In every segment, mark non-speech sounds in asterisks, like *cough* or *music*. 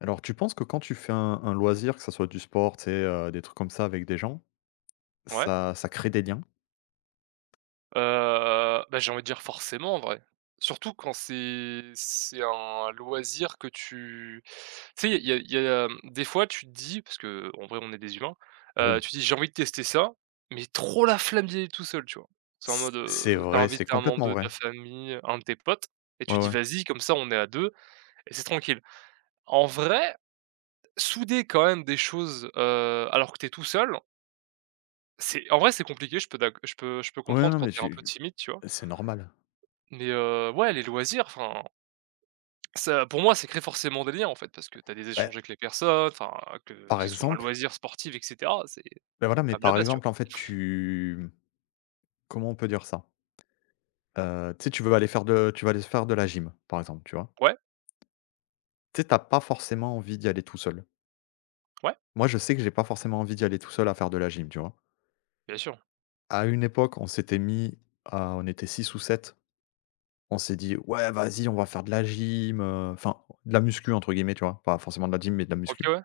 Alors, tu penses que quand tu fais un loisir, que ça soit du sport, tu sais, des trucs comme ça avec des gens, Ouais, ça crée des liens? heu, bah, j'ai envie de dire forcément en vrai. Surtout quand c'est un loisir que tu sais, il y a il y a il y a, hem, des fois tu te dis parce que en vrai on est des humains, Ah oui. tu te dis: «J'ai envie de tester ça», mais trop la flemme d'y aller tout seul, tu vois? C'est en C mode, c'est tu vrai, c'est invité un membre complètement de ta vrai. famille, un de tes potes et Ouais, tu dis: ouais. «Vas-y, comme ça on est à 2 et c'est tranquille». En vrai, souder quand même des choses, alors que t'es tout seul, c'est en vrai c'est compliqué, je peux Ouais, comprendre non, quand mais t'es un peu tu timide, tu vois? c'est normal. Mais ouais, les loisirs, enfin, ça pour moi, c'est créer forcément des liens, en fait, parce que t'as des Bah, échanges avec les personnes, enfin, que par ce soit un exemple, loisir sportif et cetera, c'est ben voilà, mais quand même la par base, tu vois? exemple, en fait, tu comment on peut dire ça? Tu sais, tu veux aller faire de tu vas aller faire de la gym, par exemple, tu vois? Ouais, Tu sais, tu pas forcément envie d'y aller tout seul. ouais, Moi, je sais que j'ai pas forcément envie d'y aller tout seul à faire de la gym, tu vois? bien sûr. À une époque, on s'était mis à on était 6 ou 7. On s'est dit: «Ouais, vas-y, on va faire de la gym,» enfin, de la muscu entre guillemets, tu vois? Pas forcément de la gym, mais de la muscu. OK, ouais,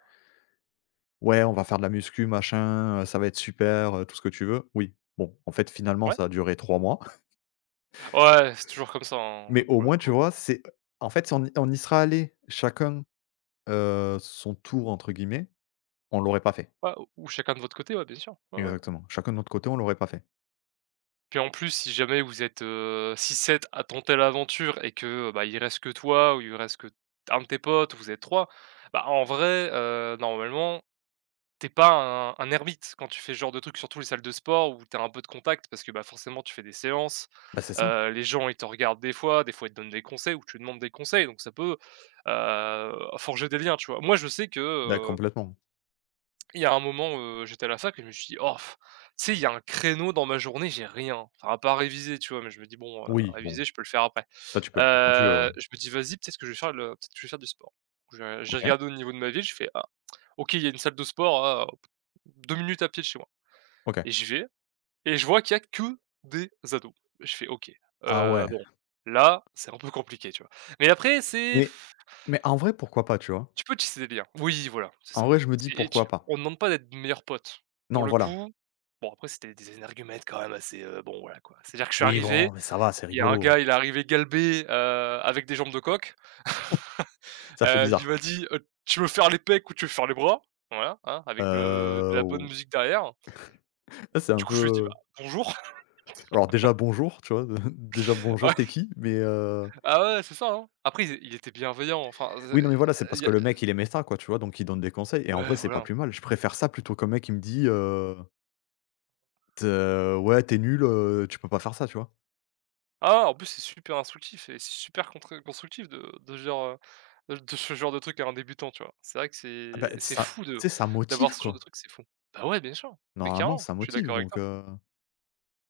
«Ouais, on va faire de la muscu, machin, ça va être super, tout ce que tu veux». Oui, bon, en fait, finalement, ouais. ça a duré 3 mois, *laughs* Ouais, c'est toujours comme ça, hein, mais au pour le moins, tu coup, vois, c'est en fait, si on y serait allé chacun, «son tour» entre guillemets, on l'aurait pas fait. ouais, ou chacun de votre côté, ouais, bien sûr, ouais, ouais. Exactement. Chacun de notre côté, on l'aurait pas fait. Puis, en plus, si jamais vous êtes, 6-7 à tenter l'aventure et que, bah, il reste que toi ou il reste que un de tes potes, ou vous êtes 3 bah, en vrai, normalement t'es pas un ermite quand tu fais ce genre de truc, surtout les salles de sport où t'as un peu de contact parce que, bah, forcément tu fais des séances, Bah, c'est ça. Les gens ils te regardent des fois ils te donnent des conseils ou tu demandes des conseils donc ça peut, forger des liens, tu vois? Moi je sais que, Bah, complètement. il y a un moment, j'étais à la fac et je me suis dit: «Oh, pff, tu sais, il y a un créneau dans ma journée, j'ai rien». Enfin, à pas réviser, tu vois? Mais je me dis: «Bon, Oui, réviser, bon, je peux le faire après». toi, tu peux le faire quand tu veux, ouais. Je me dis: «Vas-y, peut-être que je vais faire du sport». Je j'ai OK, regardé au niveau de ma ville, je fais: «Ah, OK, il y a une salle de sport à 2 minutes à pied de chez moi» OK. et j'y vais et je vois qu'il y a que des ados. Je fais: «OK, Ah ouais, bon, là, c'est un peu compliqué», tu vois? Mais après, c'est mais mais en vrai, pourquoi pas, tu vois? tu peux tisser des liens. Oui, voilà, c'est En ça. vrai, je me dis: C'est et tu «Pourquoi on pas?» ne demande pas d'être meilleurs potes. Pour Non, le voilà. coup, bon après c'était des énergumènes quand même assez, bon voilà quoi. C'est-à-dire que je suis Oui, arrivé, bon, mais ça va, c'est il y a un rigolo. gars, il est arrivé galbé, avec des jambes de coq. Ça fait Il bizarre. m'a dit: «Tu veux faire les pecs ou tu veux faire les bras?» Voilà, hein, avec de la bonne Ou musique derrière. ça, c'est Du un coup, je lui ai dit: «Bah, peu bonjour». alors déjà bonjour, tu vois? *laughs* Déjà bonjour, t'es *laughs* qui? Mais, Ouais, ah ouais, c'est ça, hein. Après il était bienveillant, enfin, oui, non, mais voilà, c'est il parce y que a le mec il est méta quoi, tu vois? Donc il donne des conseils et en ouais, vrai c'est pas voilà. plus mal. Je préfère ça plutôt qu'un mec qui me dit, «T ouais, t'es nul, tu peux pas faire ça», tu vois? Ah, en plus, c'est super instructif et c'est super contre constructif de ce genre, de ce genre de truc à un débutant, tu vois? C'est vrai que Ah bah, c'est ça fou de tu sais, ça d'avoir motive ce genre de quoi. truc, c'est fou. Bah, ouais, bien sûr, mais Normalement clairement, ça je suis motive d'accord avec donc, toi.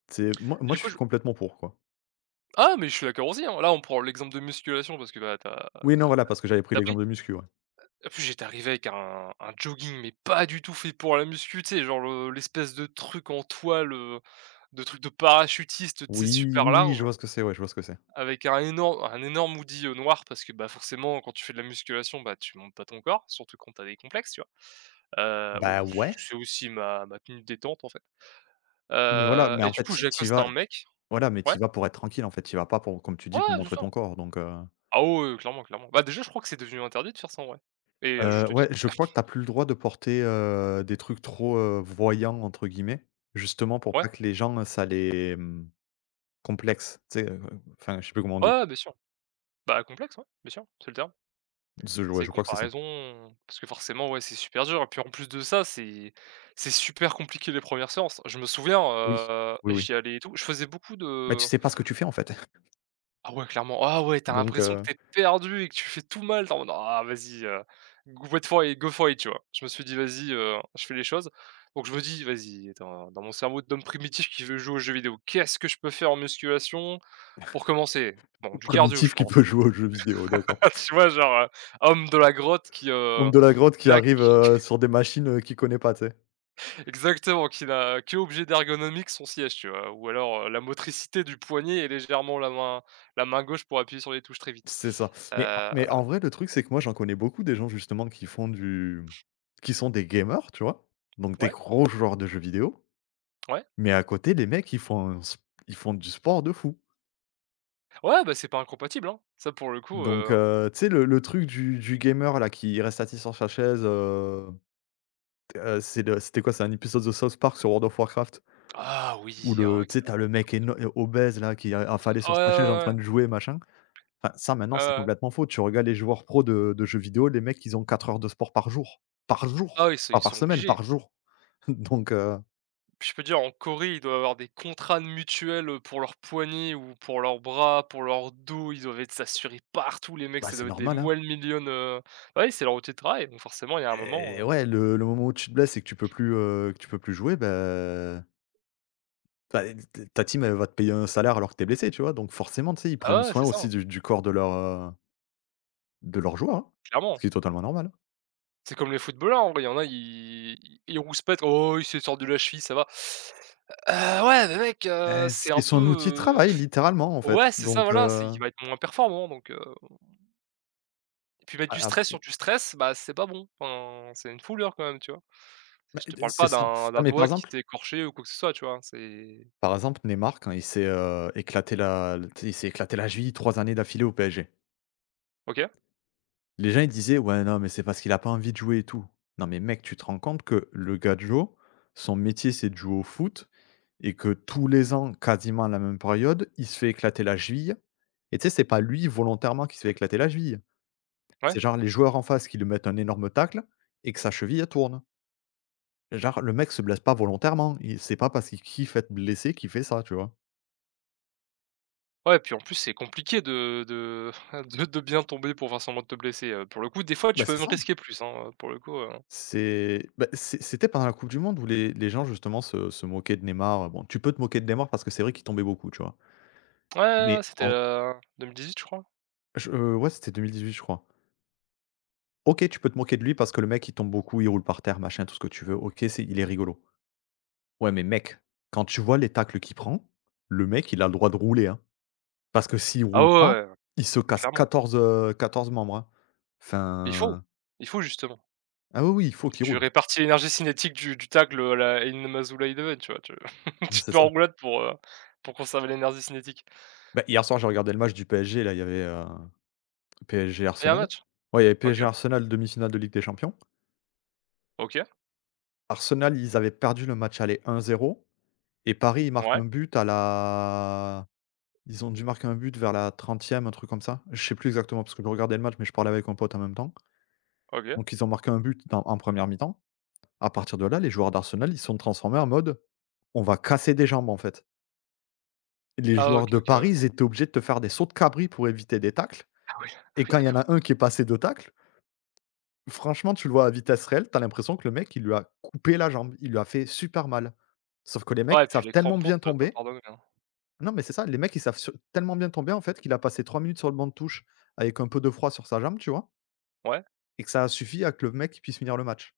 c'est moi Et moi du je coup, suis je complètement pour quoi. ah, mais je suis d'accord aussi, hein. Là, on prend l'exemple de musculation parce que, bah, Oui, T'as non, voilà, parce que j'avais pris pris. l'exemple de muscu, ouais. En plus, j'étais arrivé avec un jogging, mais pas du tout fait pour la muscu, tu sais, genre le l'espèce de truc en toile, de truc de parachutiste, tu sais, Oui, super oui, oui, je large. vois ce que c'est, ouais, je vois ce que c'est. Avec un énorme hoodie, noir parce que, bah, forcément quand tu fais de la musculation, bah, tu montes pas ton corps, surtout quand t'as des complexes, tu vois? Heu, Bah ou c ouais, c'est aussi ma tenue de détente, en fait. mais voilà, Heu mais et en du fait coup, tu y j'accoste vas un mec, voilà, mais ouais, tu vas pour être tranquille en fait, tu vas pas pour comme tu ouais, dis, pour c'est montrer ça. ton corps donc, Ah ouais, ouais, ouais, clairement, clairement. Bah, déjà, je crois que c'est devenu interdit de faire ça, en vrai et à juste ouais, titre. je crois que t'as plus le droit de porter, des trucs trop, «voyants» entre guillemets, justement pour Ouais, pas que les gens, ça les, mmh, complexe. Tu sais, enfin, je sais plus comment on dit. ouais, bien sûr. Bah, complexe, ouais, bien sûr, c'est le terme. Je C'est ouais, les je crois que c'est ça. comparaisons parce que forcément, ouais, c'est super dur et puis, en plus de ça, c'est super compliqué les premières séances. Je me souviens, Oui, oui, oui. j'y allais et tout, je faisais beaucoup Mais tu de. sais pas ce que tu fais en fait, *laughs* Ah ouais, clairement. Ah ouais, t'as donc l'impression que t'es perdu et que tu fais tout mal. Tu en mode: «Ah vas-y, go wait for it, go for it», tu vois? Je me suis dit: «Vas-y, je fais les choses». Donc je me dis: «Vas-y» dans mon cerveau d'homme primitif qui veut jouer aux jeux vidéo, qu'est-ce que je peux faire en musculation pour commencer? Bon, du cardio, je primitif qui pense. peut jouer aux jeux vidéo, d'accord. *laughs* Tu vois, genre, homme de la grotte qui, Ou heu, de la grotte qui qui n'a que arrive, sur des machines, qu'il connaît pas, tu sais? *laughs* exactement, qui n'a que objet d'ergonomique son siège, tu vois? Ou alors, la motricité du poignet et légèrement la main gauche pour appuyer sur les touches très vite. C'est ça. Mais Heu, mais en vrai, le truc, c'est que moi, j'en connais beaucoup des gens justement qui font du qui sont des gamers, tu vois? Donc des ouais. gros joueurs de jeux vidéo. Ouais. Mais à côté, les mecs, ils font un s ils font du sport de fou. Ouais, bah, c'est pas incompatible, hein. Ça pour le coup, Donc tu sais le truc du gamer là qui reste assis sur sa chaise, c'est de c'était quoi? C'est un épisode de South Park sur World of Warcraft ah oui, où alors le tu sais, excellent. t'as le mec éno obèse là qui est affalé Ouais, sur ouais, sa chaise en ouais, train ouais. de jouer machin. Enfin ça maintenant Ouais, c'est ouais. complètement faux. Tu regardes les joueurs pros de jeux vidéo, les mecs ils ont 4 heures de sport par jour. Par jour! Ah oui, c'est Pas ils par sont semaine, obligés. par jour. *laughs* Donc Je peux dire en Corée, ils doivent avoir des contrats de mutuelle, pour leurs poignets ou pour leurs bras, pour leur dos, ils doivent être s'assurer partout les mecs, bah, ça c'est doit être des normal, hein one million, ouais, c'est leur outil de travail, donc forcément il y a un moment, et ouais, le moment où tu te blesses et que tu peux plus, que tu peux plus jouer, bah bah, ta team, elle va te payer un salaire alors que t'es blessé, tu vois? Donc forcément, tu sais, ils prennent ah ouais, soin c'est ça, aussi hein, du corps de leur joueur, hein, ce clairement. qui est totalement normal. C'est comme les footballeurs en vrai, il y en a, ils rouspètent: «Oh, il s'est sorti de la cheville, ça va». Ouais, mais mec, Bah, c'est c'est un son outil de peu. travail littéralement, en fait, Ouais, c'est ça, donc voilà, c'est il va être moins performant donc et puis mettre a du ap stress sur du stress, bah, c'est pas bon. Enfin, c'est une fouleur quand même, tu vois? C'est bah, je te parle c'est pas ça. d'un Non, d'un mais par doigt qui exemple, s'est écorché ou quoi que ce soit, tu vois? C'est par exemple, Neymar quand il s'est, éclaté la tu sais, il s'est éclaté la cheville 3 années d'affilée au PSG. OK, Les gens, ils disaient: «Ouais, non, mais c'est parce qu'il a pas envie de jouer et tout». Non, mais mec, tu te rends compte que le gadjo, son métier, c'est de jouer au foot. Et que tous les ans, quasiment à la même période, il se fait éclater la cheville et tu sais, c'est pas lui volontairement qui se fait éclater la cheville. ouais. C'est genre les joueurs en face qui lui mettent un énorme tacle et que sa cheville, elle tourne. Genre le mec se blesse pas volontairement, il c'est pas parce qu'il kiffe être blessé qu'il fait ça, tu vois? Ouais, puis en plus, c'est compliqué de *laughs* de bien tomber pour faire semblant de te blesser, pour le coup, des fois, tu Bah, peux c'est même ça. risquer plus, hein, pour le coup, ouais, C'est bah, c'est c'était pendant la coupe du monde où les gens justement se moquaient de Neymar, bon, tu peux te moquer de Neymar parce que c'est vrai qu'il tombait beaucoup, tu vois? ouais, ouais, Mais c'était, en 2018, je crois. je ouais, c'était 2018, je crois. OK, tu peux te moquer de lui parce que le mec, il tombe beaucoup, il roule par terre, machin, tout ce que tu veux. OK, c'est il est rigolo. Ouais, mais mec, quand tu vois les tacles qu'il prend, le mec, il a le droit de rouler, hein. Parce que s'il Ah roule ouais, pas, ouais, ouais, il se mais casse clairement. 14 membres, hein. Il faut, Enfin il faut justement. ah oui, oui, il faut qu'il Tu roule. répartis l'énergie cinétique du tag, le la Inamazurai-Eleven, tu vois? Tu *laughs* Mais tu c'est te mets ça. en roulade pour conserver l'énergie cinétique Bah, hier soir, j'ai regardé le match du PSG, là, il y avait, et un PSG-Arsenal. match? Ouais, il y avait OK, PSG-Arsenal, demi-finale de Ligue des champions. OK, Arsenal, ils avaient perdu le match aller un zéro et Paris, ils marquent ouais, un but à la ils ont dû marquer un but vers la trentième, un truc comme ça. Je sais plus exactement parce que je regardais le match, mais je parlais avec un pote en même temps. OK. Donc ils ont marqué un but dans en première mi-temps. À partir de là, les joueurs d'Arsenal, ils se sont transformés en mode: «On va casser des jambes», en fait. Les Ah OK, joueurs de OK, Paris, ouais. ils étaient obligés de te faire des sauts de cabri pour éviter des tacles Ah oui, *laughs* ah et oui, quand il y en d'accord. a un qui est passé 2 tacles, franchement, tu le vois à vitesse réelle, t'as l'impression que le mec, il lui a coupé la jambe, il lui a fait super mal. Sauf que les mecs, Ouais, et ils puis savent les tellement crampons, bien ça doit pas tomber pardonner, hein? non, mais c'est ça, les mecs, ils savent sur tellement bien tomber, en fait, qu'il a passé 3 minutes sur le banc de touche avec un peu de froid sur sa jambe, tu vois? Ouais, Et que ça a suffi à que le mec, puisse finir le match.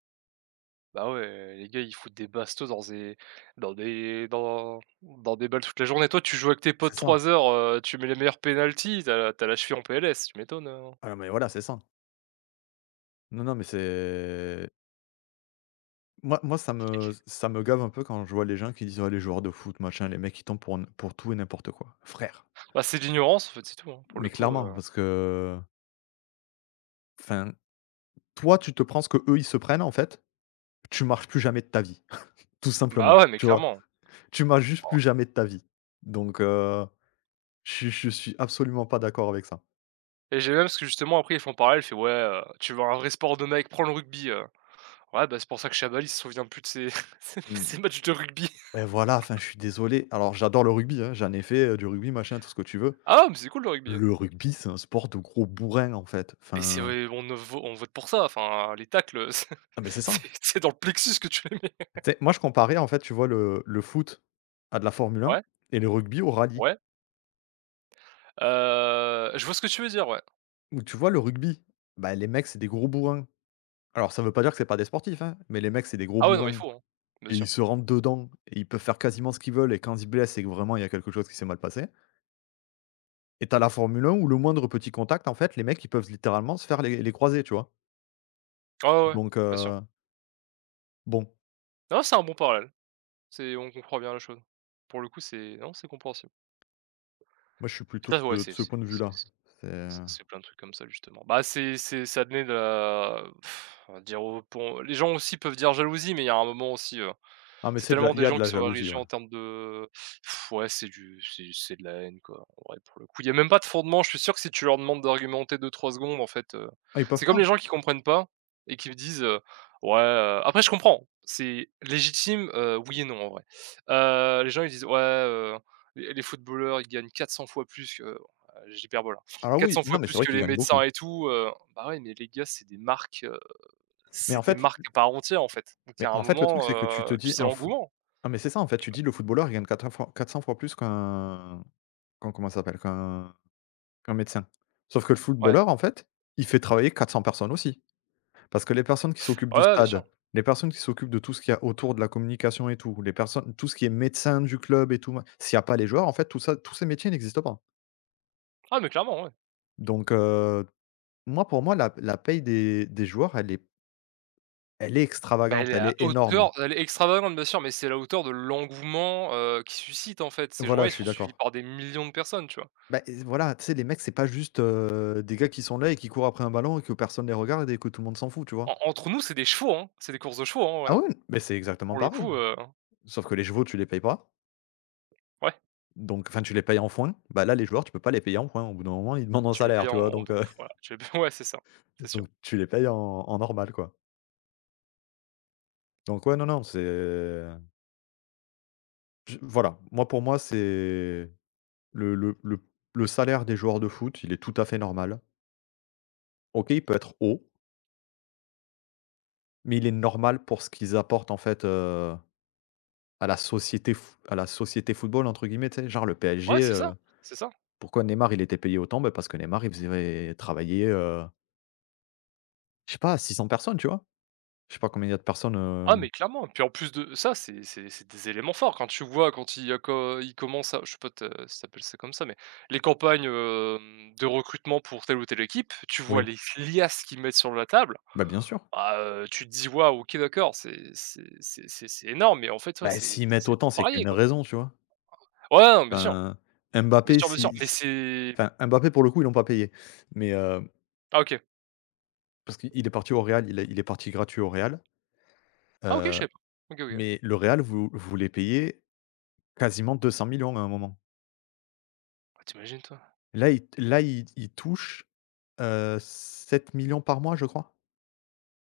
bah ouais, les gars, ils foutent des bastos dans des balles toute la journée. Toi, tu joues avec tes C'est potes ça. 3 heures, tu mets les meilleurs penaltys, t'as la cheville en PLS, tu m'étonnes, Ah, mais voilà, c'est ça. Non, non, mais c'est moi, ça me gave un peu quand je vois les gens qui disent: «Ouais, les joueurs de foot, machin, les mecs, ils tombent pour n pour tout et n'importe quoi». Frère, bah, c'est de l'ignorance, en fait, c'est tout, hein, pour le mais coup, clairement, parce que, enfin, toi, tu te prends ce que eux ils se prennent, en fait, tu marches plus jamais de ta vie, *laughs* tout bah simplement, ouais, mais tu vois? clairement. Tu marches juste plus jamais de ta vie. Donc je suis je suis absolument pas d'accord avec ça. Et j'ai même parce que justement après ils font pareil, il fait: «Ouais, tu veux un vrai sport de mec, prends le rugby». Ouais, bah, c'est pour ça que Chabal il se souvient plus de ses *laughs* ses Mmh, ses matchs de rugby. et voilà, enfin, je suis désolé. Alors j'adore le rugby, hein, j'en ai fait, du rugby, machin, tout ce que tu veux. Ah, mais c'est cool le rugby, hein. Le rugby, c'est un sport de gros bourrins, en fait. Et c'est Enfin, vrai, on ne vo on vote pour ça, enfin les tacles, *laughs* c'est ah, ben c'est ça. c'est c'est dans le plexus que tu les mets. Tu sais, moi, je comparais, en fait, tu vois, le foot à de la Formule 1 Ouais, et le rugby au rallye. ouais, je vois ce que tu veux dire, ouais. Où tu vois, le rugby, bah, les mecs, c'est des gros bourrins. Alors ça veut pas dire que c'est pas des sportifs, hein, mais les mecs, c'est des gros Ah ouais, non, mais il bourrins faut, hein, bien et ils sûr. se rentrent dedans et ils peuvent faire quasiment ce qu'ils veulent et quand ils blessent, c'est que vraiment il y a quelque chose qui s'est mal passé. Et t'as la Formule 1 où le moindre petit contact, en fait, les mecs, ils peuvent littéralement se faire les croisés, tu vois? Ah ouais, ouais, Donc bien sûr. Bon, Non, c'est un bon parallèle, c'est on comprend bien la chose. Pour le coup, c'est non, c'est compréhensible. moi, je suis plutôt de Ça, ce ouais, de c'est ce c'est point de c'est vue-là. C'est C'est c'est plein de trucs comme ça justement. Bah, c'est ça venait de la pff, on va dire au pont les gens aussi peuvent dire jalousie, mais il y a un moment aussi, ah, mais c'est c'est de la tellement il des y a gens de qui la sont jalousie, érigés ouais. en termes de Pff, ouais, c'est du c'est de la haine, quoi, en pour le coup. Il y a même pas de fondement, je suis sûr que si tu leur demandes d'argumenter 2 trois secondes, en fait, Ah, ils c'est peuvent comme les pas? gens qui comprennent pas et qui me disent: «Ouais» après je comprends, c'est légitime, oui et non, en vrai. Les gens ils disent: «Ouais, les footballeurs, ils gagnent 400 fois plus que» j'hyperbole, hein, Alors oui, «400 fois non, mais c'est plus vrai que qu'ils les gagnent médecins beaucoup. et tout», bah, ouais, mais les gars, Mais en c'est des fait marques à part entière, en fait. Donc il y mais a un en fait, le truc, moment, c'est que tu te puis dis c'est un foot l'engouement. ah, mais c'est ça, en fait, Je sais tu pas. dis: «Le footballeur, il gagne 400 fois plus qu'un qu'un comment ça s'appelle? Qu'un qu'un médecin». Sauf que le Ouais. footballeur, en fait, il fait travailler 400 personnes aussi. Parce que les personnes qui s'occupent Ouais, du ouais, bien sûr. stade, les personnes qui s'occupent de tout ce qu'il y a autour de la communication et tout, les personnes tout ce qui est médecin du club et tout ma s'il n'y a pas les joueurs, en fait, tout ça tous ces métiers n'existent pas. Ah mais clairement, ouais. Donc heu, moi, pour moi, la paye des joueurs, elle est Bah, extravagante, elle est énorme. Elle est extravagante, bien sûr, mais c'est à la hauteur de l'engouement, qu'ils suscitent, en fait. Ces gens-là, Voilà, ils je suis sont suivis d'accord. par des millions de personnes, tu vois? Bah, et voilà, tu sais, les mecs, c'est pas juste, des gars qui sont là et qui courent après un ballon et que personne les regarde et que tout le monde s'en fout, tu vois? En Entre nous, c'est des chevaux, hein, c'est des courses de chevaux, hein, ouais, Ah hein. oui, mais c'est exactement Pour le pareil. coup, Sauf que les chevaux, tu les payes pas. ouais, Donc enfin, tu les payes en foin. Bah, là, les joueurs, tu peux pas les payer en foin. Au bout d'un moment, ils demandent un tu les salaire, payes tu en vois? en boucle, voilà. Tu les payes *laughs* ouais, c'est ça, c'est *laughs* sûr. donc tu les payes en normal, quoi. Donc ouais, non, non, c'est je voilà, moi, pour moi, c'est le le le le salaire des joueurs de foot, il est tout à fait normal. OK, il peut être haut, mais il est normal pour ce qu'ils apportent, en fait, à la société football, entre guillemets, tu sais? Genre le Ouais, PSG, c'est ça, c'est ça. pourquoi Neymar, il était payé autant? Bah, parce que Neymar, il faisait travailler, je sais pas, 600 personnes, tu vois? Je sais pas combien il y a de personnes, Ah mais clairement, puis en plus de ça, c'est des éléments forts quand tu vois quand il y a co il commence, à je sais pas te si tu ça comme ça, mais les campagnes, de recrutement pour telle ou telle équipe, tu vois oui. les liasses qu'ils mettent sur la table, Bah, bien sûr. bah, tu te dis: «Waouh, OK d'accord, c'est énorme» mais en fait, ouais, Bah, c'est s'ils mettent c'est pour autant, c'est qu'il y a parier, une quoi. raison, tu vois? Ouais, non, bien sûr, Enfin, bien Mbappé, sûr, bien sûr, si mais s c'est enfin, Mbappé, pour le coup, ils l'ont pas payé. Mais, ah OK. parce qu'il est parti au Real, il est parti gratuit au Real, Ah OK, je heu, sais pas. OK, OK. mais le Real vous voulait payer quasiment 200 millions à un moment. Ah tu toi? Là, il touche, 7 000 par mois, je crois.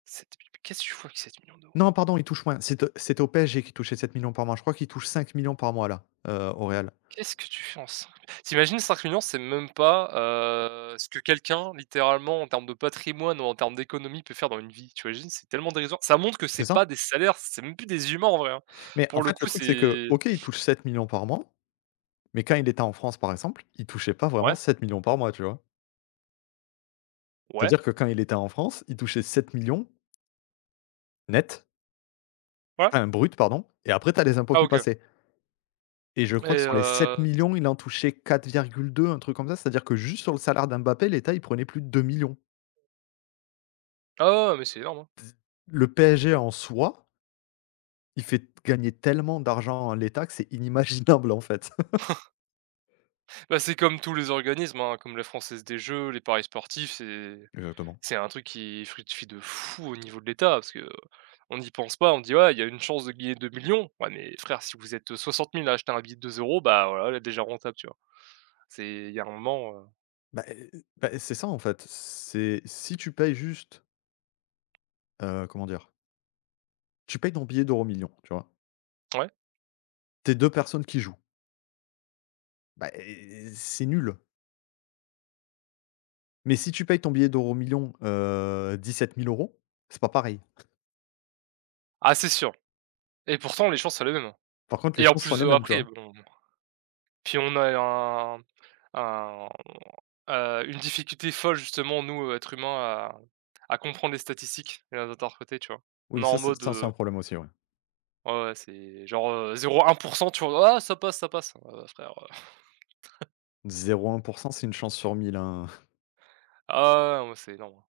7 qu'est-ce que tu vois avec 7 millions 000 €? Non, pardon, il touche moins. C'était au PSG qu'il touchait 7 000 000 par mois. Je crois qu'il touche 5 millions par mois là, au Real. Qu'est-ce que tu fais en 5 tu imagines 5 millions, c'est même pas, ce que quelqu'un littéralement en termes de patrimoine ou en termes d'économie peut faire dans une vie, tu imagines? C'est tellement dérisoire. Ça montre que c'est C'est pas ça? des salaires, c'est même plus des humains en vrai, hein. Mais en Pour le fait, coup, le truc, c'est que, c'est OK, il touche 7 millions par mois. Mais quand il était en France, par exemple, il touchait pas vraiment ouais, 7 millions par mois, tu vois? ouais, C'est-à-dire que quand il était en France, il touchait 7 millions net, ouais. enfin brut, pardon, et après tu as les impôts Ah qui OK. passaient. Et je Et crois que sur les 7 millions, il en touchait 4,2, un truc comme ça, c'est-à-dire que juste sur le salaire d'Mbappé, l'État, il prenait plus de 2 000 000. ah ouais, ouais, mais c'est énorme, hein. Le PSG en soi, il fait gagner tellement d'argent à l'État que c'est inimaginable, en fait. Bah, c'est comme tous les organismes, hein, comme la Française des jeux, les paris sportifs, c'est *laughs* Exactement. C'est un truc qui fructifie de fou au niveau de l'État, parce que, on n'y pense pas, on dit: «Ouais, il y a une chance de gagner 2 millions Ouais, mais frère, si vous êtes, 60 000 à acheter un billet de 2 €, bah, voilà, là, déjà rentable, tu vois? C'est il y a un moment, Bah, heu, bah, c'est ça, en fait, c'est si tu payes juste, comment dire? Tu payes ton billet d'Euro Millions, tu vois? Ouais? Tes 2 personnes qui jouent. Bah, eh, c'est nul. Mais si tu payes ton billet d'EuroMillions, 17 000 euros, c'est pas pareil. Ah, c'est sûr et pourtant les chances, c'est les mêmes, hein Par contre, et les en chances sont plus, les mêmes, tu après vois? bon puis on a un une difficulté folle justement, nous, êtres humains, à comprendre les statistiques et à les interpréter, tu vois? On est Oui, en mode, ça, c'est un problème aussi, ouais. ouais, ouais, c'est genre, 0,1% tu vois? «Ah, ça passe, ça passe». Frère, 0,1%, c'est une chance sur 1 000, hein. ah ouais, ouais, non, c'est énorme, hein.